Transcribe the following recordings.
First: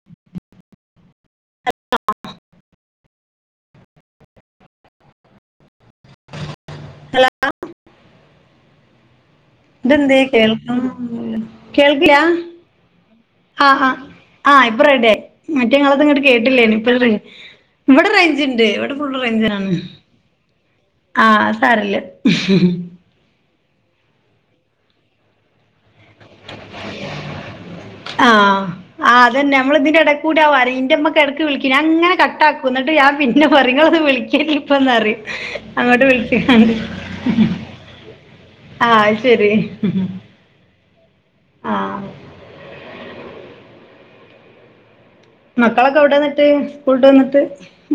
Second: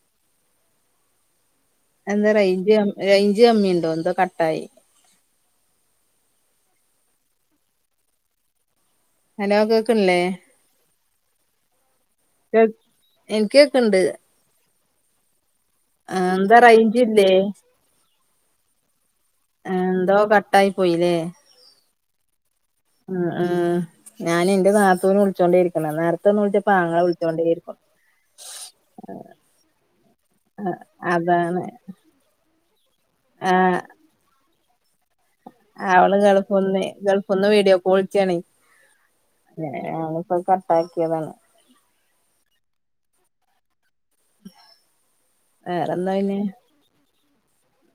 [inaudible] എന്താ range range കമ്മിണ്ടോ എന്തോ കട്ടായി ഹലൊ ഹലോ ദ് എന്തെ കേക്കണില്ലേ കേൾക്ക കേൾക്കിലാ എനിക്ക് കേക്കണ്ട് ആഹ് ഇപൊ റെഡി ആയി മറ്റേ ങ്ങളത് ആ, ഇങ്ങോട്ട് എന്താ കേട്ടില്ലേനി റേഞ്ച് ഇപ്പറേ ഇല്ലേ ഇവിടെ റേഞ്ച്ണ്ട് ഇവിടെ ഫുൾ റേഞ്ചിനാണ് ആ, എന്തോ കട്ടായി പോയില്ലേ ആഹ് സാരല്ല ഉഉ ഉ ഉം ഉം ഞാൻ എന്റെ നാത്തൂന വിളിച്ചോണ്ടിരിക്കണ നേര പെട്ടെന്ന് വിളിച്ചപ്പം ആങ്ങള വിളിച്ചോണ്ടേയിരിക്കാ ആഹ് അതന്നെ നമ്മള് ഇതിന്റെ ഇടകൂടെ ആവാറേ ഇന്റെമ്മൊക്കെ ഇടക്ക് അതാണ് വിളികും ഞാനിങ്ങനെ കട്ടാക്കും ന്നിട്ട് ഞാൻ പിന്നെ പറയും ഇങ്ങളൊന്ന് വിളിക്ക് ഇപ്പന്നറിയും ആ അവള് ഗൾഫിന്ന് ഗൾഫിന്ന് വീഡിയോ കോള്ച്ചെയാണെ ആഹ് അയ് ശരി അക്കിയതാണ് ആഹ് മക്കളൊക്കെ വേറെന്താ എവിടെ പിന്നെ യെന്നിട്ട് സ്കൂൾട്ട് വന്നിട്ട്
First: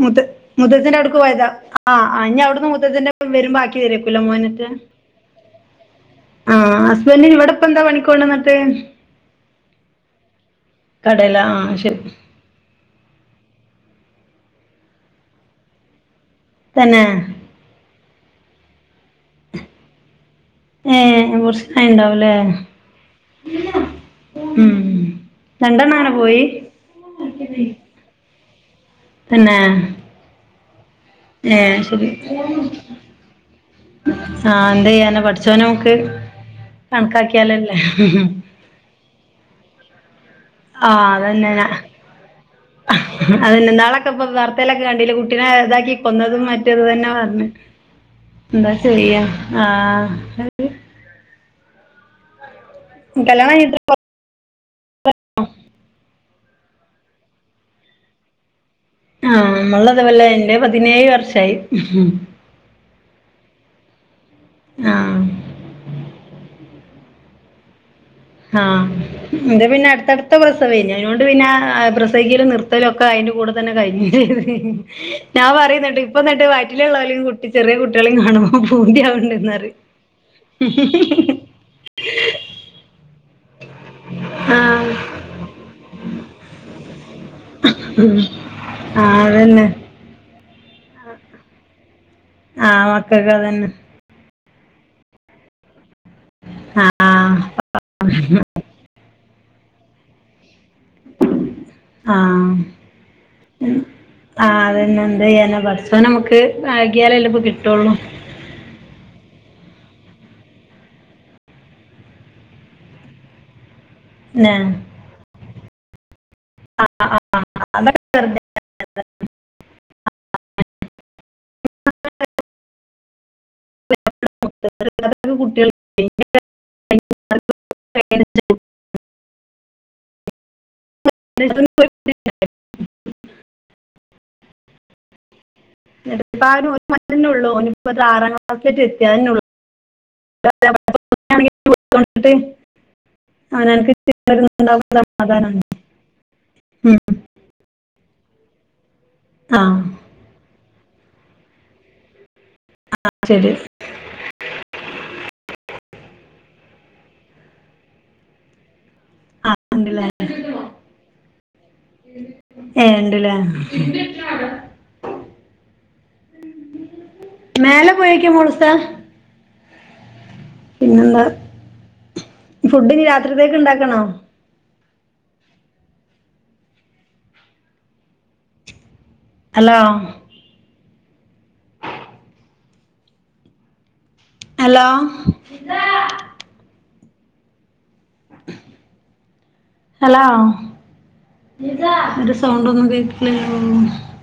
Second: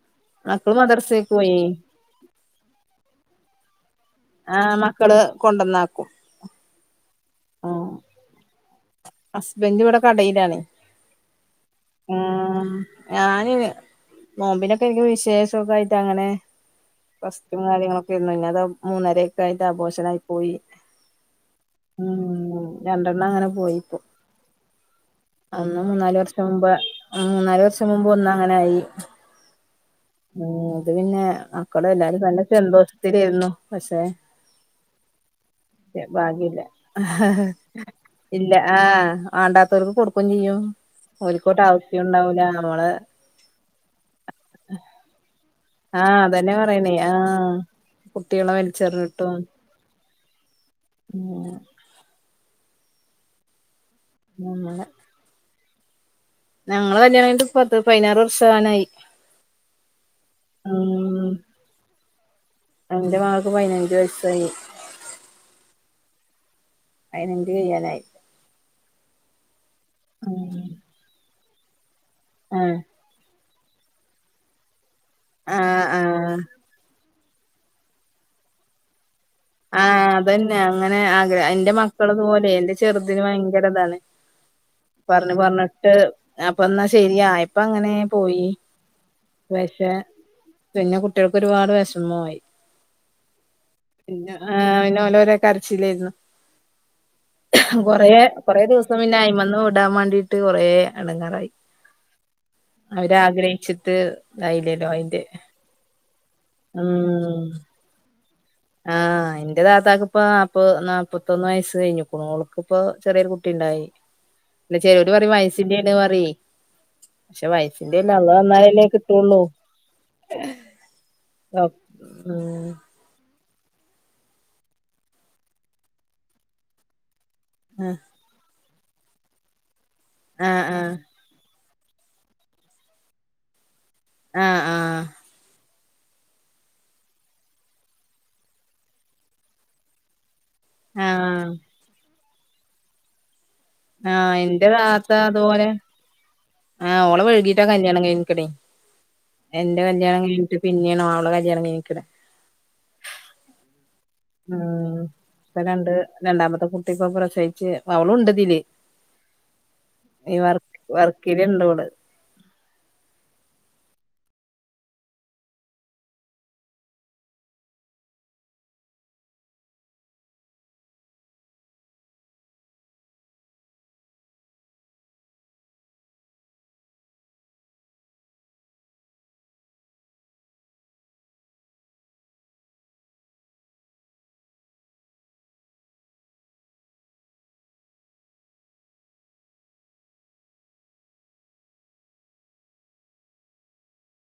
മുത്ത് മക്കള് മുതച്ചന്റെ അവിടുക്ക് മദ്രസേക്ക് പോയതാ പോയി ആഹ് ഇനി അവിടുന്ന് മുത്തച്ഛന്റെ പ്പം വരും ബാക്കി ഇരിക്കൂല്ല മോന് ത്ത് ക്കള് കൊണ്ടന്നാക്കും ആഹ് ഹസ്ബന്റ് ഇവിടെ ഇപ്പം എന്താ പണിക്കോണ്ട്ന്നിട്ട് ഹസ്ബന്റ് ഇവിടെ കടയിലാണെ കടേല ആ ശരി ആ ഞാന് നോമ്പിനൊക്കെ എനിക്ക് വിശേഷം ഒകെ ആയിട്ട് ആണ് തന്നെയാ റസ്റ്റ് കാര്യങ്ങളൊക്കെ ആരുന്നു ഇന്ന് മൂന്നരയൊക്കെ ആയിട്ട് അപോഷനായി പോയി ഏഹ് അത് ണ്ടാവൂലെ പോയിപ്പോ ആഹ് രണ്ടെണ്ണം അങ്ങനെ മൂന്നാല് പോയി വർഷം മുമ്പ് മൂന്ന് നാല് വർഷം മുമ്പ് ഒന്ന് അങ്ങനായി തന്നെ ഉം അത് പിന്നെ ഏ മക്കള് ശരി എല്ലാരും നല്ല സന്തോഷത്തിലായിരുന്നു പക്ഷേ ആഹ് എന്ത്‌ ചെയ്യാനാ പടച്ചവന് മുന്നിൽ ഭാഗ്യല്ല കണക്കാക്കിയാലല്ലേ ഇല്ല ആഹ് വാണ്ടാത്തവർക്ക് കൊടുക്കയും ചെയ്യും ആ ഓൽക്കൊട്ട് ആവശ്യവും ഉണ്ടാവൂല നമ്മള് അതെ ഇന്നാളൊക്കെ ഇപ്പം വാർത്തയിലൊക്കെ കണ്ടില്ലെ കുട്ടികളെ ഇതാ ആഹ് ഇപ്പന്തതും അതന്നെ മറ്റത് പറയണേ തന്നെ പറഞ്ഞ് ആഹ് കുട്ടികളെ എന്താ ചെയ്യാ വലിച്ചെറിഞ്ഞിട്ടും ആഹ് ആഹ് കല്യാണം കഴിഞ്ഞിട്ടിപ്പം ഉം ഞങ്ങള കല്യാണം കഴിഞ്ഞിട്ടിപ്പം പതിനാറ് വർഷം ആവാനായി ആഹ് നമ്മളിതുപോലെ എന്റെ പതിനേഴ് വർഷായി എന്റെ മകൾക്ക് പതിനഞ്ച് വയസ്സായി ആഹ് അതിനെന്ത്‌ ചെയ്യലായി ആഹ് എന്റെ പിന്നെ അടുത്തടുത്ത പ്രസവം ആയിരുന്നു അതുകൊണ്ട് പിന്നെ പ്രസവിക്കലും ആഹ് നിർത്തലും ഒ അതിന്റെ കൂടെ തന്നെ കഴിഞ്ഞ് ഞാൻ ആഹ് പറയുന്നുണ്ട് ആഹ് ഇപ്പന്നട്ട് വയറ്റിലുള്ളതിനേയും മറ്റേ ചെറിയ കുട്ടികളെയും കാണുമ്പം പൂതിയാവുണ്ട് എന്ന് പറയും ആഹ് അതന്നെ അങ്ങനെ ആഗ്രഹം എന്റെ മക്കളതു പോലെ എ ചെറുതിന് ഭയങ്കര ഇതാണ് ആഹ് പറഞ്ഞ് പറഞ്ഞിട്ട് അപ്പം എന്നാ ശരിയാ ഇപ്പം അങ്ങനേ ഉം പോയി ആഹ് അതന്നെ പക്ഷെ പിന്നെ കുട്ടികൾക്ക് ഒരുപാട് വിഷമവും ആയി ആഹ് മക്കൾക്ക് അത് തന്നെ പിന്നെ ആഹ് ഓലോരോ കരച്ചിലായിരുന്നു ആഹ് കൊറേ കൊറേ ദിവസ് പിന്നെ അയിമ്മേന്ന് വിടാൻ വേണ്ടിട്ട് കുറേ ഇടങ്ങാറായി ആഹ് ആഹ് ഇതായില്ലല്ലോ അതന്നെ അയിന്റെ എന്ത് ചെയ്യാനാ പടച്ചോൻ നമുക്ക് ആകിയാലല്ലാ ഇപ്പോ ഉം കിട്ടുള്ളൂ ആഹ് എന്റെ താത്താക്കിപ്പോ നാപ്പത് നാപ്പത്തൊന്ന് വയസ്സ് കഴിഞ്ഞിക്കണു ഓർക്ക് ഇപ്പോ ചെറിയൊരു കുട്ടി ഉണ്ടായി ല്ലേ ഇല്ല ചെലോര് പറയും വയസിന്റെയാന്ന് പറയുവേ ആഹ് പക്ഷെ വയസിന്റെയല്ല അല്ലാഹ് തന്നാലല്ലേ കിട്ടുള്ളൂ. ആഹ് [inaudible] ആഹ് [inaudible] ആഹ് ആഹ് [inaudible] ആഹ് ആഹ് എടുപ്പാന് ഒരു മോനേ ഉള്ളൂ ഓന് ഇപ്പം ദാ ആറാം ക്ലാസ്സില് എത്തിയന്നേ ഉള്ളൂ [inaudible] ആഹ് ആഹ് എന്റെ താത്ത [unintelligible] അതാണ് അതുപോലെ ആഹ് ഓളെ വഴുകീട്ടാ കല്യാണം കഴിഞ്ഞിക്കണെ ആ എന്റെ കല്യാണം കഴിഞ്ഞിട്ട് പിന്നെയാണ് ഓളെ കല്യാണം കഴിഞ്ഞിക്കണേ ആഹ് ശരി ഇപ്പം രണ്ട് രണ്ടാമത്തെ കുട്ടി ഇപ്പം പ്രസവിച്ച് അവളും ഉണ്ടിതില് ആ ഉണ്ടല്ലേ ഈ വർക്കില് ഇണ്ട് അവള് ഏഹ് ഇണ്ടില്ലേ മേലെ പോയേക്കാ മോളൂസെ പിന്നെന്താ ഫുഡിനി രാത്രിത്തേക്ക് ഉണ്ടാക്കണോ? ഹലോ ഹലോ ഹലോ ഒരു സൗണ്ടന്നും കേക്കില്ലല്ലോ